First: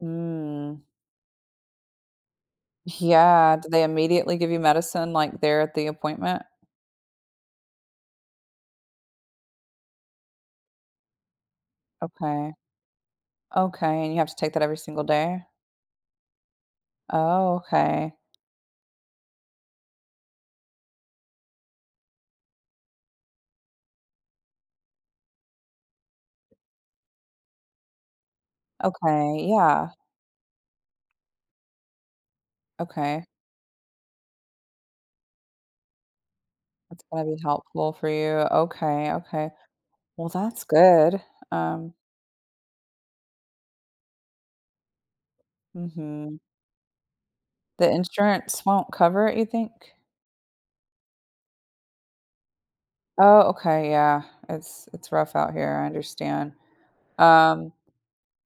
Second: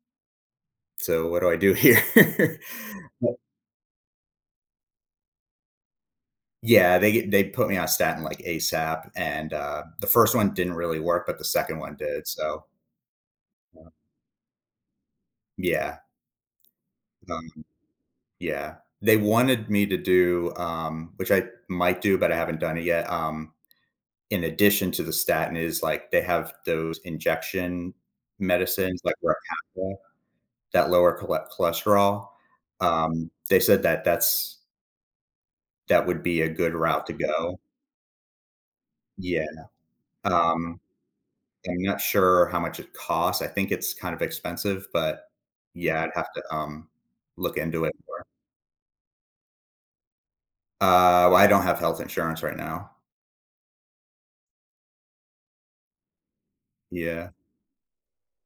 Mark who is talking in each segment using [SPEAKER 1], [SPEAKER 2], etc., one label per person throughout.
[SPEAKER 1] Mm.
[SPEAKER 2] So, what do I do here? Yep.
[SPEAKER 1] Yeah. Do they immediately give you medicine, like, there at the appointment?
[SPEAKER 2] Yeah, they ge they put me on statin, like, ASAP, and, uh, the 1st one didn't really work, but the 2nd one did,
[SPEAKER 1] Okay.
[SPEAKER 2] so Yeah.
[SPEAKER 1] Okay, and you have to take that every single day?
[SPEAKER 2] Yeah.
[SPEAKER 1] Oh,
[SPEAKER 2] Um
[SPEAKER 1] okay.
[SPEAKER 2] yeah, they wanted me to do, um- which I might do, but I haven't done it yet- um, in addition to the statin is like, they have those injection medicines like
[SPEAKER 1] Okay, yeah.
[SPEAKER 2] Repatha that lower chole cholesterol.
[SPEAKER 1] Okay.
[SPEAKER 2] Um, they said that that's that would be a good
[SPEAKER 1] That's
[SPEAKER 2] route to
[SPEAKER 1] gonna be
[SPEAKER 2] go.
[SPEAKER 1] helpful for you. Okay,
[SPEAKER 2] Yeah.
[SPEAKER 1] okay. Well, that's
[SPEAKER 2] Um,
[SPEAKER 1] good,
[SPEAKER 2] I'm
[SPEAKER 1] um
[SPEAKER 2] not sure how much it costs; I think it's kind of expensive, but, yeah, I'd have
[SPEAKER 1] Mhm.
[SPEAKER 2] to, um, look into
[SPEAKER 1] The
[SPEAKER 2] it more.
[SPEAKER 1] insurance won't cover it, you think?
[SPEAKER 2] Uh, well, I don't have health insurance right now.
[SPEAKER 1] Oh, okay, yeah. It's it's rough out here, I understand.
[SPEAKER 2] Yeah.
[SPEAKER 1] Um,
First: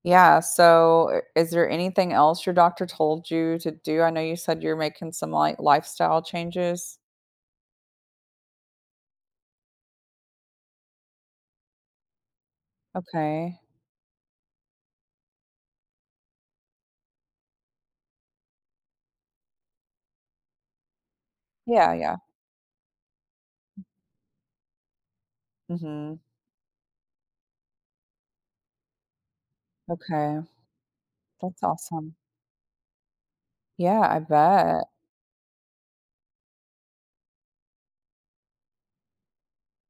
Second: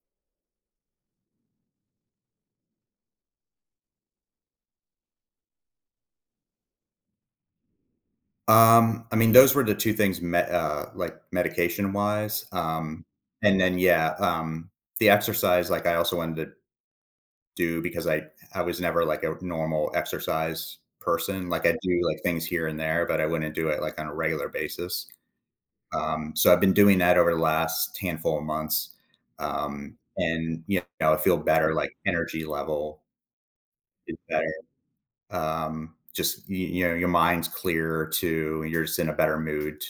[SPEAKER 1] yeah, so, i is there anything else your doctor told you to do? I know you said you're making some, like, lifestyle changes.
[SPEAKER 2] Um, I mean, those were the 2 things me uh, like, medication-wise, um, and
[SPEAKER 1] Okay.
[SPEAKER 2] then, yeah, um, the exercise, like, I also wanted to do because I I was never, like, a normal exercise person. Like, I
[SPEAKER 1] Yeah,
[SPEAKER 2] do,
[SPEAKER 1] yeah.
[SPEAKER 2] like, things here and there, but I wouldn't do it, like, on a regular basis,
[SPEAKER 1] Mhm.
[SPEAKER 2] um, so, I've been doing that over the last handful of months, um,
[SPEAKER 1] Okay.
[SPEAKER 2] and, you know, I feel
[SPEAKER 1] That's
[SPEAKER 2] better, like,
[SPEAKER 1] awesome.
[SPEAKER 2] energy level
[SPEAKER 1] Yeah,
[SPEAKER 2] is
[SPEAKER 1] I
[SPEAKER 2] better.
[SPEAKER 1] bet.
[SPEAKER 2] Um, just y you know, your mind's clearer too, you're just in a better mood t